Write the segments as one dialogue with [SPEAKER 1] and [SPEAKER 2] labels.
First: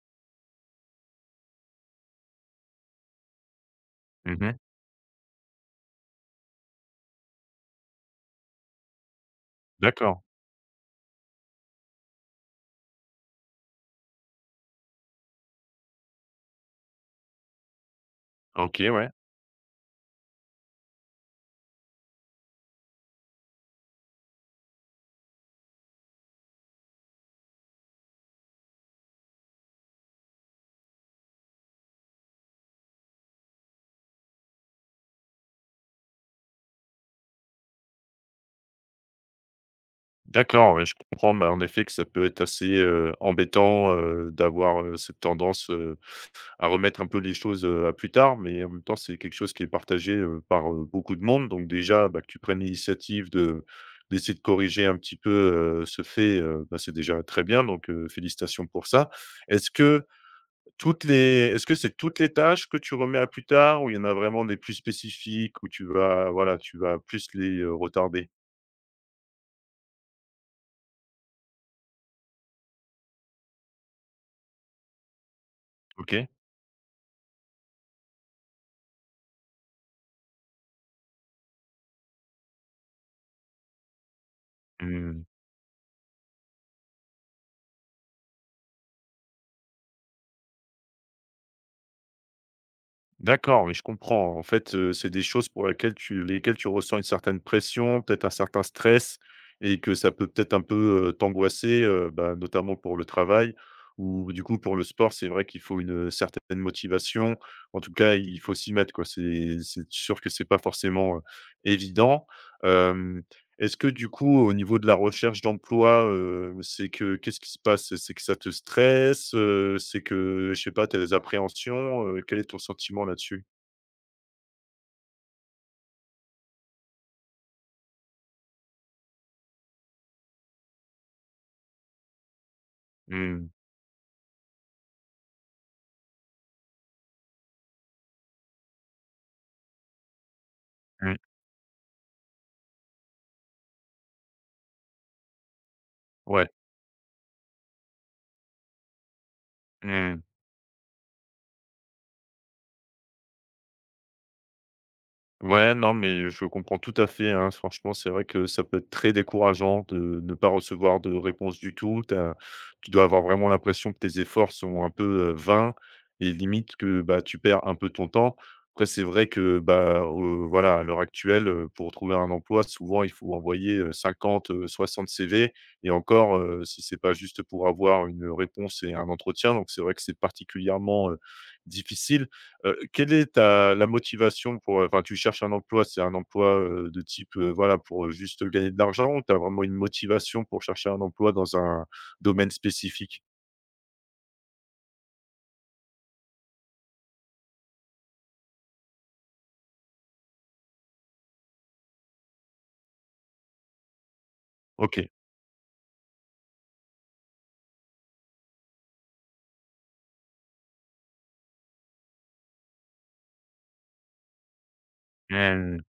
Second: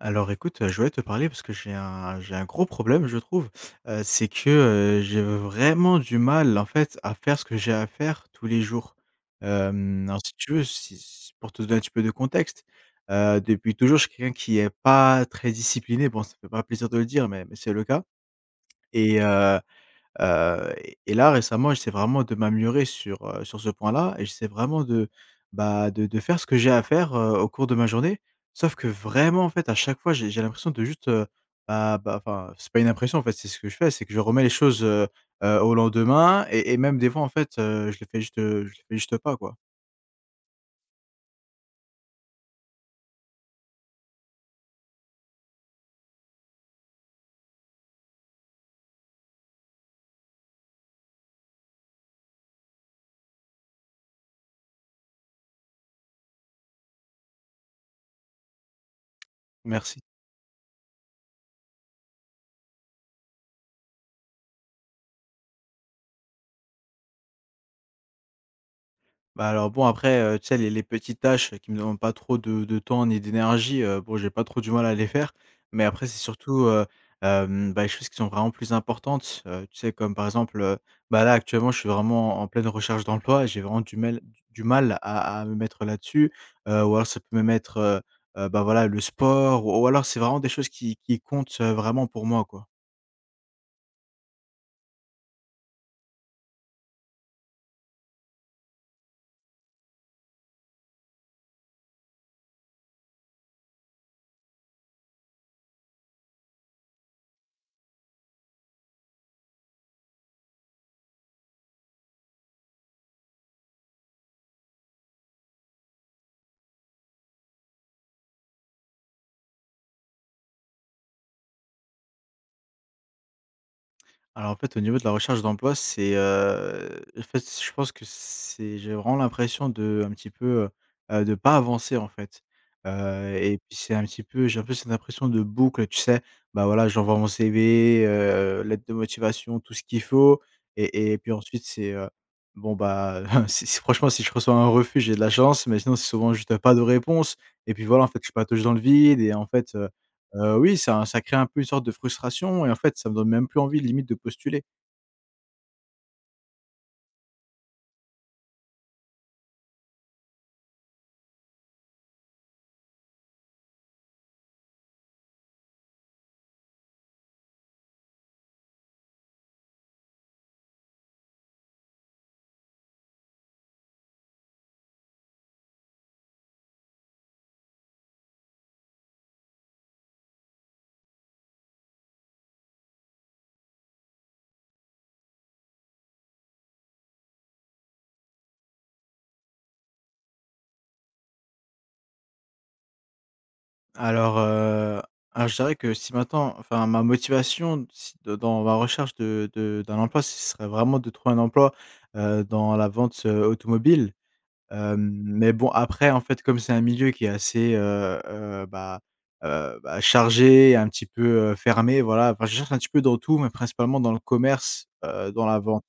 [SPEAKER 1] Je voulais te parler parce que j'ai un gros problème je trouve, c'est
[SPEAKER 2] Mmh
[SPEAKER 1] que,
[SPEAKER 2] mh.
[SPEAKER 1] j'ai vraiment du mal en fait à faire ce que j'ai à faire tous les jours.
[SPEAKER 2] D'accord.
[SPEAKER 1] Alors si tu veux, si pour te donner un petit peu de contexte, depuis toujours je suis quelqu'un qui est pas très discipliné. Bon ça fait pas plaisir de le dire mais c'est le cas
[SPEAKER 2] OK, ouais.
[SPEAKER 1] et euh, et là, récemment, j'essaie vraiment de m'améliorer sur, sur ce point-là et j'essaie vraiment de, bah, de faire ce que j'ai à faire, au cours de ma journée. Sauf que vraiment, en fait, à chaque fois, j'ai l'impression de juste, bah, enfin, c'est pas une impression, en fait, c'est ce que je fais, c'est que je remets les choses, au lendemain et même des fois, en fait, je le fais juste, je le fais juste pas, quoi.
[SPEAKER 2] D'accord, ouais, je comprends, bah, en effet, que ça peut être assez, embêtant, d'avoir, cette tendance, à remettre un peu les choses, à plus tard, mais en même temps, c'est quelque chose qui est partagé, par, beaucoup de monde. Donc déjà, bah, que tu prennes l'initiative de d'essayer de corriger un petit peu, ce fait, bah, c'est déjà très bien, donc félicitations pour ça. Est-ce
[SPEAKER 1] Merci.
[SPEAKER 2] que est-ce que c'est toutes les tâches que tu remets à plus tard ou il y en a vraiment des plus spécifiques où tu vas voilà, tu vas plus les, retarder?
[SPEAKER 1] Bah, alors bon après, tu sais les petites tâches qui me demandent pas trop de temps ni d'énergie, bon j'ai pas trop du mal à les faire. Mais après c'est
[SPEAKER 2] OK.
[SPEAKER 1] surtout, bah, les choses qui sont vraiment plus importantes, tu sais comme par exemple, bah, là actuellement je suis vraiment en pleine recherche d'emploi et j'ai vraiment du mal
[SPEAKER 2] Mmh.
[SPEAKER 1] à me mettre là-dessus, ou alors ça peut même être, bah, voilà le sport ou alors c'est vraiment des choses qui comptent, vraiment pour moi, quoi.
[SPEAKER 2] D'accord, mais je comprends. En fait, c'est des choses pour laquelle tu lesquelles tu ressens une certaine pression, peut-être un certain stress et que ça peut peut-être un peu, t'angoisser, bah, notamment pour le travail ou du coup pour le sport. C'est vrai qu'il faut une certaine motivation. En tout cas, il faut s'y mettre, quoi. C'est sûr que c'est pas forcément, évident. Est-ce que du coup, au niveau de la recherche d'emploi, c'est que qu'est-ce qui se passe? C'est que ça te stresse, c'est que, je sais pas, tu as des appréhensions, quel est ton sentiment là-dessus?
[SPEAKER 1] Alors en fait, au niveau de la recherche d'emploi, c'est, en fait, je pense que c'est j'ai vraiment l'impression de un petit peu, de pas avancer, en fait. Heu
[SPEAKER 2] Mmh.
[SPEAKER 1] et puis c'est un petit peu j'ai un peu cette impression de boucle, tu sais? Bah, voilà, j'envoie mon CV, lettre de motivation, tout ce qu'il faut et
[SPEAKER 2] Mmh.
[SPEAKER 1] puis ensuite c'est, bon, bah, si franchement, si je reçois un refus, j'ai de la chance, mais sinon c'est souvent
[SPEAKER 2] Ouais.
[SPEAKER 1] juste pas de réponse et puis voilà, en fait, je patauge dans le vide et en fait,
[SPEAKER 2] Mmh.
[SPEAKER 1] Oui, ça crée un peu une sorte de frustration et en fait, ça me donne même plus envie limite de postuler.
[SPEAKER 2] Ouais, non, mais je comprends tout à fait, hein. Franchement, c'est vrai que ça peut être très décourageant de ne pas recevoir de réponse du tout. Tu dois avoir vraiment l'impression que tes efforts sont un peu, vains et limite que, bah, tu perds un peu ton temps. Après, c'est vrai que, bah, voilà, à l'heure actuelle, pour trouver un emploi, souvent, il faut envoyer, 50, 60 CV et encore, si c'est pas juste pour avoir une réponse et un entretien. Donc c'est vrai que c'est particulièrement, difficile. Quelle est ta la motivation pour, enfin, tu cherches un emploi, c'est un emploi, de type, voilà, pour, juste gagner de l'argent ou tu as vraiment une motivation pour chercher un emploi dans un domaine spécifique?
[SPEAKER 1] Alors, heu, alors je dirais que si maintenant enfin ma motivation si de dans ma recherche de d'un emploi, ce serait vraiment de trouver un emploi, dans la vente, automobile.
[SPEAKER 2] OK.
[SPEAKER 1] Mais bon après en fait comme c'est un milieu qui est assez, bah, bah, chargé, un petit peu, fermé voilà. Enfin je cherche un petit peu dans tout mais principalement dans le commerce, dans la
[SPEAKER 2] Mmh.
[SPEAKER 1] vente.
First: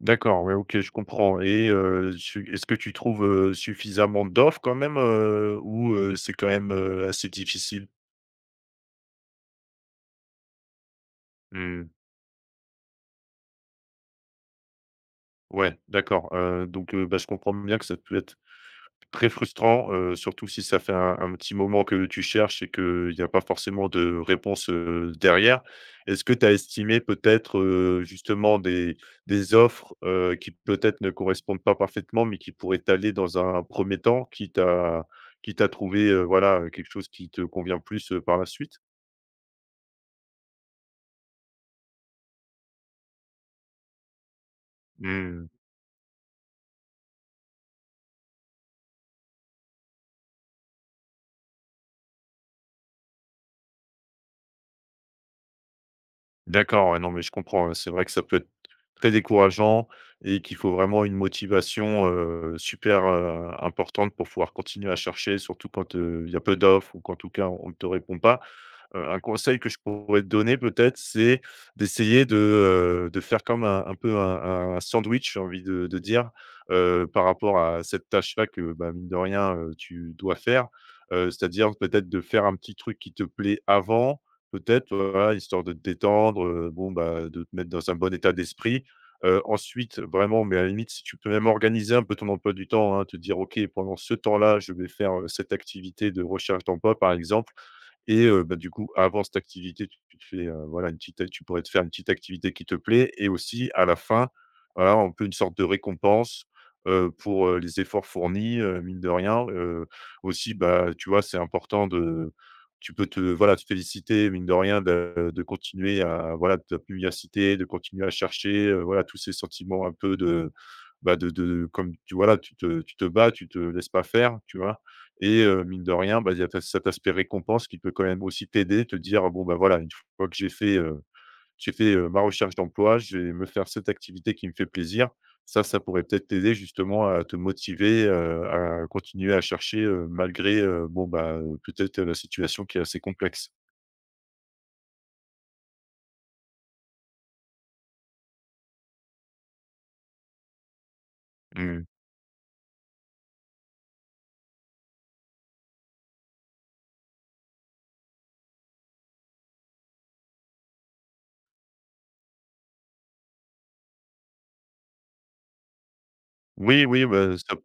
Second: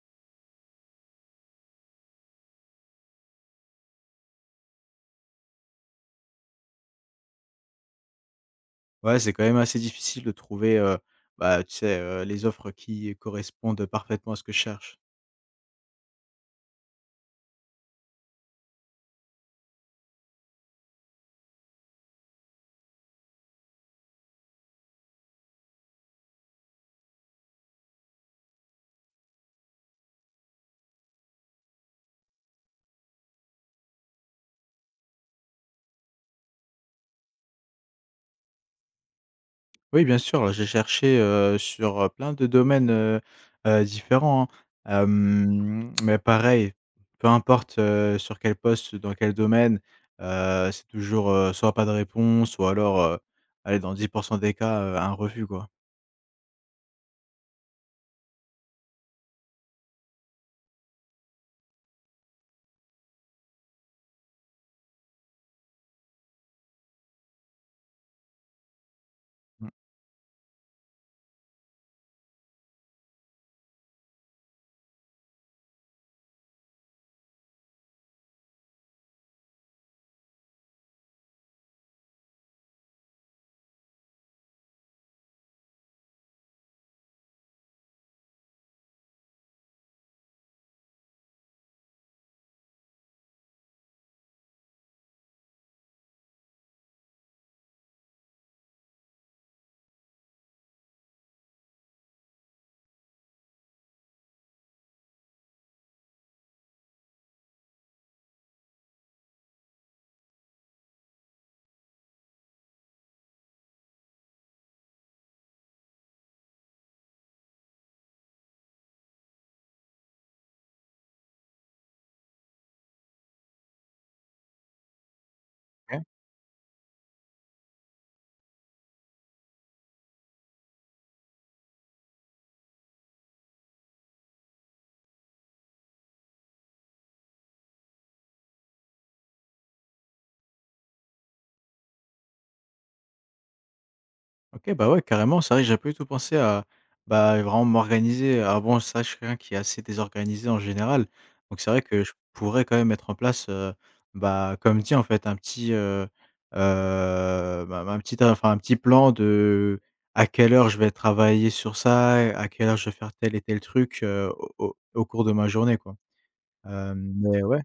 [SPEAKER 2] D'accord, ouais, OK, je comprends et su est-ce que tu trouves, suffisamment d'offres quand même, ou c'est quand même, assez difficile?
[SPEAKER 1] Ouais, c'est quand même assez difficile de trouver, bah, tu
[SPEAKER 2] Mmh.
[SPEAKER 1] sais, les offres qui correspondent parfaitement à ce que je cherche.
[SPEAKER 2] Ouais, d'accord, donc bah, je comprends bien que ça peut être très frustrant, surtout si ça fait un petit moment que tu cherches et qu'il n'y a pas forcément de réponse, derrière. Est-ce que tu as estimé peut-être, justement des offres, qui peut-être ne correspondent pas parfaitement, mais qui pourraient t'aller dans un premier temps, qui t'a trouvé voilà, quelque chose qui te convient plus, par la suite?
[SPEAKER 1] Oui, bien sûr, j'ai cherché, sur, plein de domaines, différents, hein.
[SPEAKER 2] Mmh.
[SPEAKER 1] Mais pareil, peu importe, sur quel poste, dans quel domaine, c'est toujours, soit pas de réponse ou alors, allez, dans 10% des cas, un refus, quoi.
[SPEAKER 2] D'accord, ouais, non, mais je comprends, ouais. C'est vrai que ça peut être très décourageant et qu'il faut vraiment une motivation, super, importante pour pouvoir continuer à chercher, surtout quand, il y a peu d'offres ou qu'en tout cas on ne te répond pas. Un conseil
[SPEAKER 1] Mmh.
[SPEAKER 2] que je pourrais te donner peut-être, c'est d'essayer de faire comme un peu un sandwich, j'ai envie de dire, par rapport à cette tâche-là que, bah, mine de rien, tu dois faire. C'est-à-dire peut-être de faire un petit truc qui te plaît avant, peut-être, voilà, histoire de te détendre, bon, bah, de te mettre dans un bon état d'esprit. Ensuite, vraiment, mais à la limite, si tu peux même organiser un peu ton emploi du temps, hein, te dire: «OK, pendant ce temps-là, je vais faire, cette activité de recherche d'emploi», par exemple. Et bah, du coup, avant cette activité, tu te fais, voilà, une petite tu pourrais te faire une petite activité qui te plaît et aussi à la fin, voilà, on peut une sorte de récompense, pour, les efforts fournis, mine de rien, aussi, bah, tu vois, c'est important de tu peux te voilà, te féliciter mine de rien de continuer à voilà, ta pugnacité, de continuer à chercher, voilà, tous ces sentiments un peu de, bah, de comme tu voilà, tu te bats, tu te laisses pas faire, tu vois? Et mine de rien, bah, il y a ta cet aspect récompense qui peut quand même aussi t'aider, te dire: «Bon, bah, voilà, une fois que j'ai fait, ma recherche d'emploi, je vais me faire cette activité qui me fait plaisir». Ça pourrait peut-être t'aider justement à te motiver, à continuer à chercher, malgré, bon, bah, peut-être, la situation qui est assez complexe.
[SPEAKER 1] OK, bah, ouais, carrément, c'est vrai que j'avais pas du tout pensé à, bah, vraiment m'organiser. Alors bon, c'est je suis quelqu'un qui est assez désorganisé en général, donc c'est vrai
[SPEAKER 2] Mmh.
[SPEAKER 1] que je pourrais quand même mettre en place, bah, comme dit, en fait, un petit, bah, un petit enfin, un petit plan de à quelle heure je vais travailler sur ça, à quelle heure je vais faire tel et tel truc, au au cours de ma journée, quoi.
[SPEAKER 2] Oui, oui, bah,
[SPEAKER 1] Mais
[SPEAKER 2] ça
[SPEAKER 1] ouais.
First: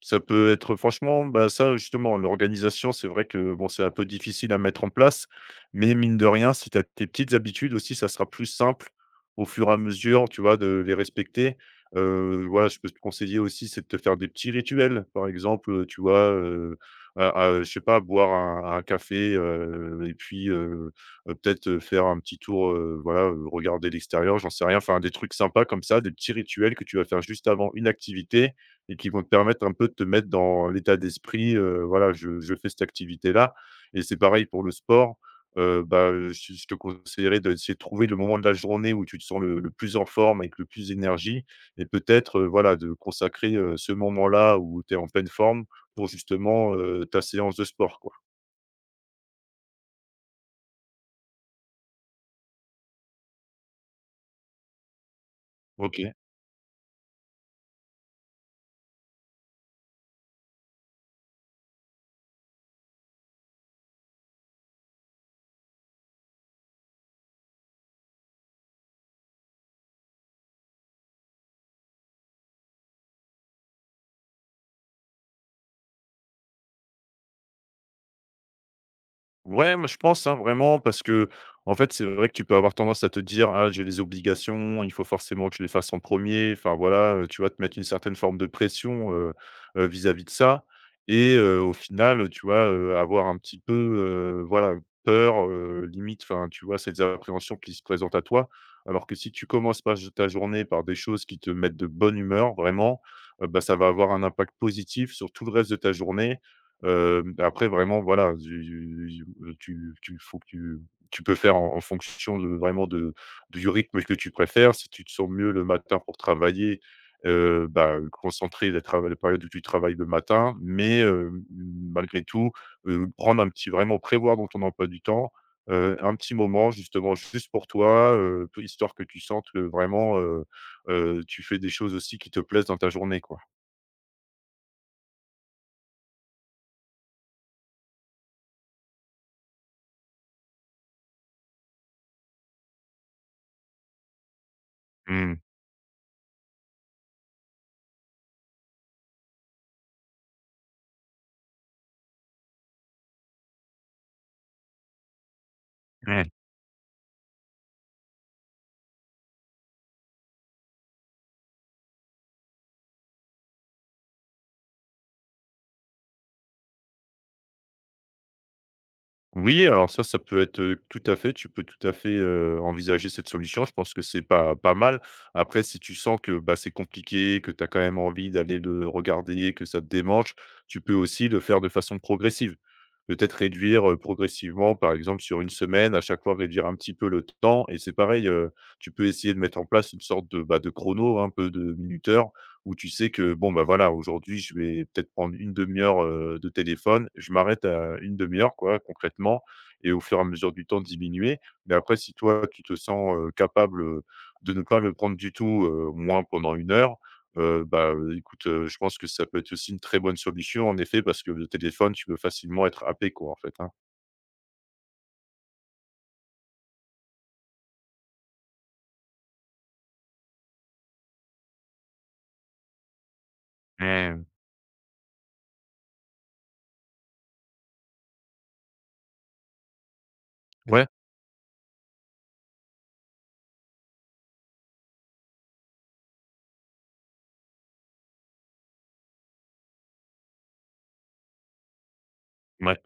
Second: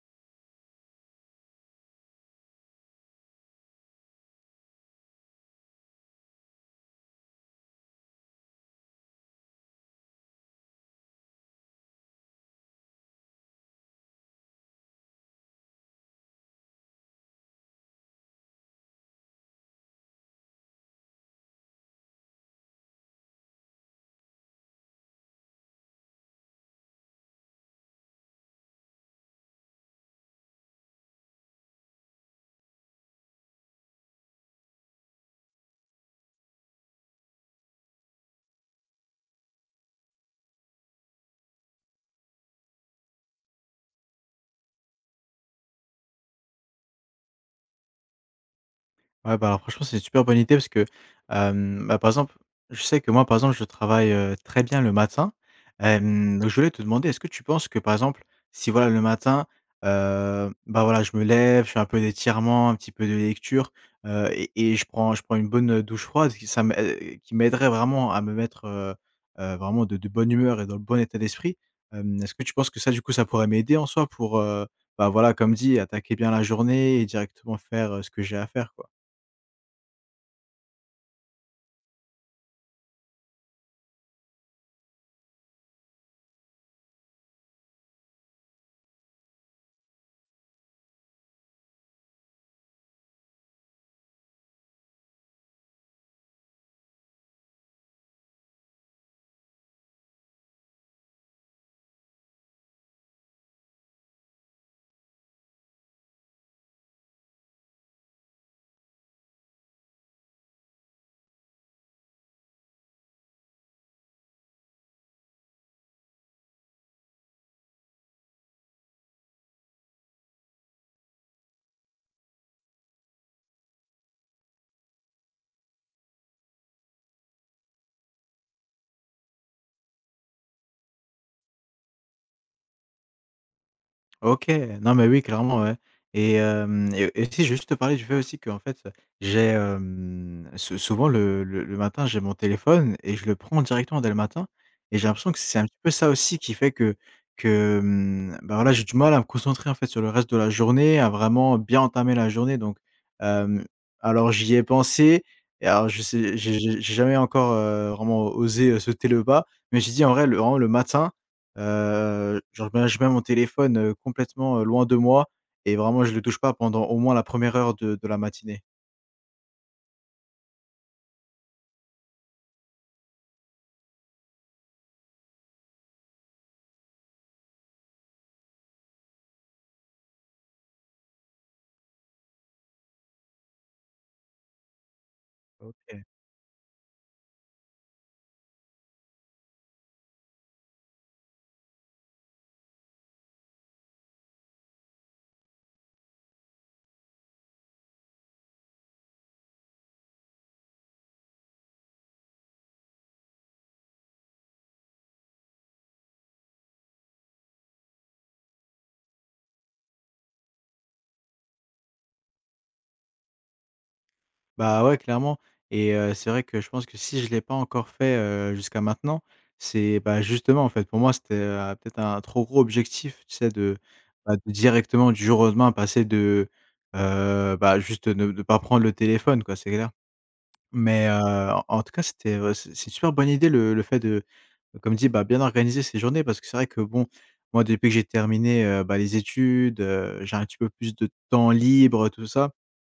[SPEAKER 2] Ça peut être franchement, bah, ça justement, l'organisation, c'est vrai que bon, c'est un peu difficile à mettre en place, mais mine de rien, si tu as tes petites habitudes aussi, ça sera plus simple au fur et à mesure, tu vois, de les respecter. Voilà, je peux te conseiller aussi, c'est de te faire des petits rituels. Par exemple, tu vois, à à je sais pas, boire un café, et puis, peut-être, faire un petit tour, voilà, regarder l'extérieur, j'en sais rien, enfin des trucs sympas comme ça, des petits rituels que tu vas faire juste avant une activité et qui vont te permettre un peu de te mettre dans l'état d'esprit, voilà, je fais cette activité-là et c'est pareil pour le sport. Bah, je te conseillerais d'essayer de trouver le moment de la journée où tu te sens le plus en forme, avec le plus d'énergie et peut-être, voilà, de consacrer, ce moment-là où tu es en pleine forme pour justement, ta séance de sport, quoi.
[SPEAKER 1] Ouais, bah, alors franchement, c'est une super bonne idée parce que, bah, par exemple, je sais que moi, par exemple, je travaille, très bien le matin.
[SPEAKER 2] OK.
[SPEAKER 1] Donc je voulais te demander, est-ce que tu penses que, par exemple, si voilà le matin, bah, voilà, je me lève, je fais un peu d'étirements, un petit peu de lecture, et je prends une bonne, douche froide qui m'aiderait vraiment à me mettre, vraiment de bonne humeur et dans le bon état d'esprit. Est-ce que tu penses que ça, du coup, ça pourrait m'aider en soi pour, bah, voilà, comme dit, attaquer bien la journée et directement faire, ce que j'ai à faire, quoi?
[SPEAKER 2] Ouais, moi je pense, hein, vraiment, parce que, en fait, c'est vrai que tu peux avoir tendance à te dire: «Ah, j'ai des obligations, il faut forcément que je les fasse en premier. Enfin voilà, tu vas te mettre une certaine forme de pression, vis-à-vis de ça et au final, tu vois? Avoir un petit peu, voilà, peur, limite, enfin, tu vois? Ces appréhensions qui se présentent à toi. Alors que si tu commences pas ta journée par des choses qui te mettent de bonne humeur, vraiment, bah, ça va avoir un impact positif sur tout le reste de ta journée. Après vraiment voilà, tu tu tu faut que tu tu peux faire en fonction de vraiment, de du rythme que tu préfères. Si tu te sens mieux le matin pour travailler, bah, concentrer la période où tu travailles le matin, mais malgré tout, prendre un petit vraiment prévoir dans ton emploi du temps, un petit moment justement juste pour toi, histoire que tu sentes que vraiment, tu fais des choses aussi qui te plaisent dans ta journée, quoi.
[SPEAKER 1] OK. Non, mais oui, clairement, ouais et hem et si, je vais juste te parler du fait aussi qu'en fait, j'ai, souvent le matin, j'ai mon téléphone et je le prends directement dès le matin et j'ai l'impression que c'est un petit peu ça aussi qui fait que, mmh, bah, voilà, j'ai du mal à me concentrer, en fait, sur le reste de la journée, à vraiment bien entamer la journée donc hem, alors j'y ai pensé et alors je
[SPEAKER 2] Mmh.
[SPEAKER 1] sais j'ai jamais encore, vraiment osé, sauter le pas mais j'ai dit: «En vrai, le vraiment le matin.» Genre ben, je mets mon téléphone, complètement, loin de moi et vraiment je le touche pas pendant au moins la première heure de la matinée.
[SPEAKER 2] Oui, alors ça peut être, tout à fait tu peux tout à fait, envisager cette solution. Je pense que c'est pas mal. Après, si tu sens que, bah, c'est compliqué, que tu as quand même envie d'aller le regarder, que ça te démange, tu peux aussi le faire de façon progressive. Peut-être réduire, progressivement, par exemple, sur une semaine, à
[SPEAKER 1] OK.
[SPEAKER 2] chaque fois réduire un petit peu le temps et c'est pareil, tu peux essayer de mettre en place une sorte de, bah, de chrono, un peu de minuteur où tu sais que bon, bah, voilà, aujourd'hui, je vais peut-être prendre une demi heure, de téléphone. Je m'arrête à une demi heure quoi, concrètement et au fur et à mesure du temps diminuer. Mais après si toi, tu te sens, capable, de ne pas le prendre du tout, au moins pendant une heure, bah, écoute, je pense que ça peut être aussi une très bonne solution en effet parce que le téléphone, tu peux facilement être happé quoi, en fait, hein.
[SPEAKER 1] Bah, ouais, clairement et c'est vrai que je pense que si je l'ai pas encore fait, jusqu'à maintenant, c'est, bah, justement, en fait, pour moi, c'était, peut-être un trop gros objectif, tu sais, de,
[SPEAKER 2] Mmh.
[SPEAKER 1] bah, de directement, du jour au lendemain, passer de, bah, juste ne pas prendre le téléphone, quoi, c'est clair.
[SPEAKER 2] Ouais,
[SPEAKER 1] Mais en tout cas, c'était, c'est une super bonne idée le fait de, comme dit, bah, bien organiser ses journées parce que c'est vrai que bon, moi depuis que j'ai terminé, bah, les études, j'ai un petit peu plus de temps libre, tout ça,
[SPEAKER 2] ouais,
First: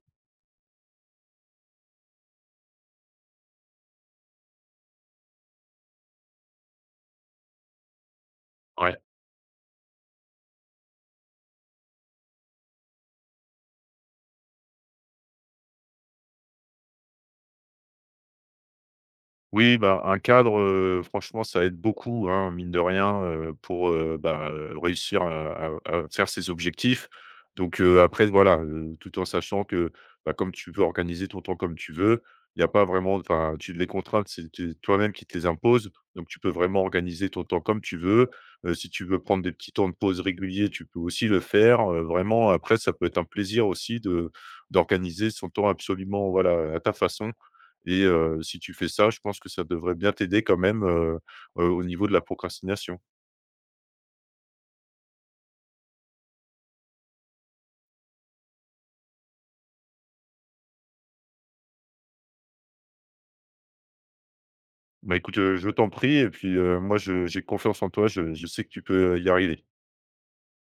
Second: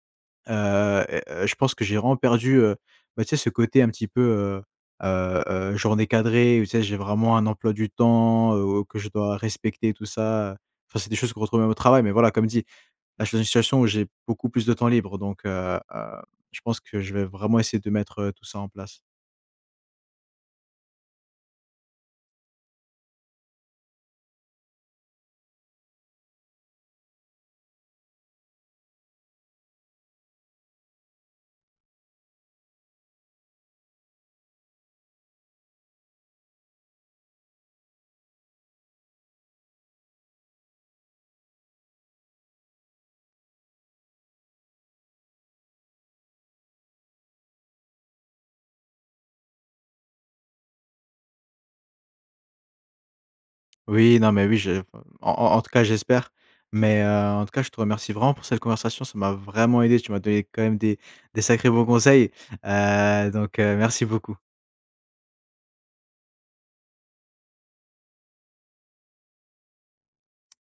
[SPEAKER 1] et je pense que j'ai vraiment perdu, bah, tu sais ce côté un petit peu, journée cadrée où tu sais j'ai vraiment un emploi du temps,
[SPEAKER 2] ouais.
[SPEAKER 1] que je dois respecter tout ça, enfin c'est des choses qu'on retrouve même au travail mais voilà comme dit, là, je suis dans une situation où j'ai beaucoup plus de temps libre, donc je pense que je vais vraiment essayer de mettre, tout ça en place.
[SPEAKER 2] Oui, bah, un cadre, franchement, ça aide beaucoup, hein, mine de rien, pour, bah, réussir à faire ses objectifs. Donc, après, voilà, tout en sachant que, bah, comme tu peux organiser ton temps comme tu veux, il n'y a pas vraiment enfin, tu les contraintes, c'est tu toi-même qui te les imposes. Donc, tu peux vraiment organiser ton temps comme tu veux. Si tu veux prendre des petits temps de pause réguliers, tu peux aussi le faire, vraiment. Après, ça peut être un plaisir aussi de d'organiser son temps absolument, voilà, à ta façon et si tu fais ça, je pense que ça devrait bien t'aider quand même, au niveau de la procrastination.
[SPEAKER 1] Oui, non, mais oui, je enfin, en en tout cas, j'espère, mais en tout cas, je te remercie vraiment pour cette conversation. Ça m'a vraiment aidé. Tu m'as donné quand même des sacrés bons conseils, donc merci beaucoup.
[SPEAKER 2] Bah, écoute, je t'en prie et puis, moi je j'ai confiance en toi, je sais que tu peux y arriver.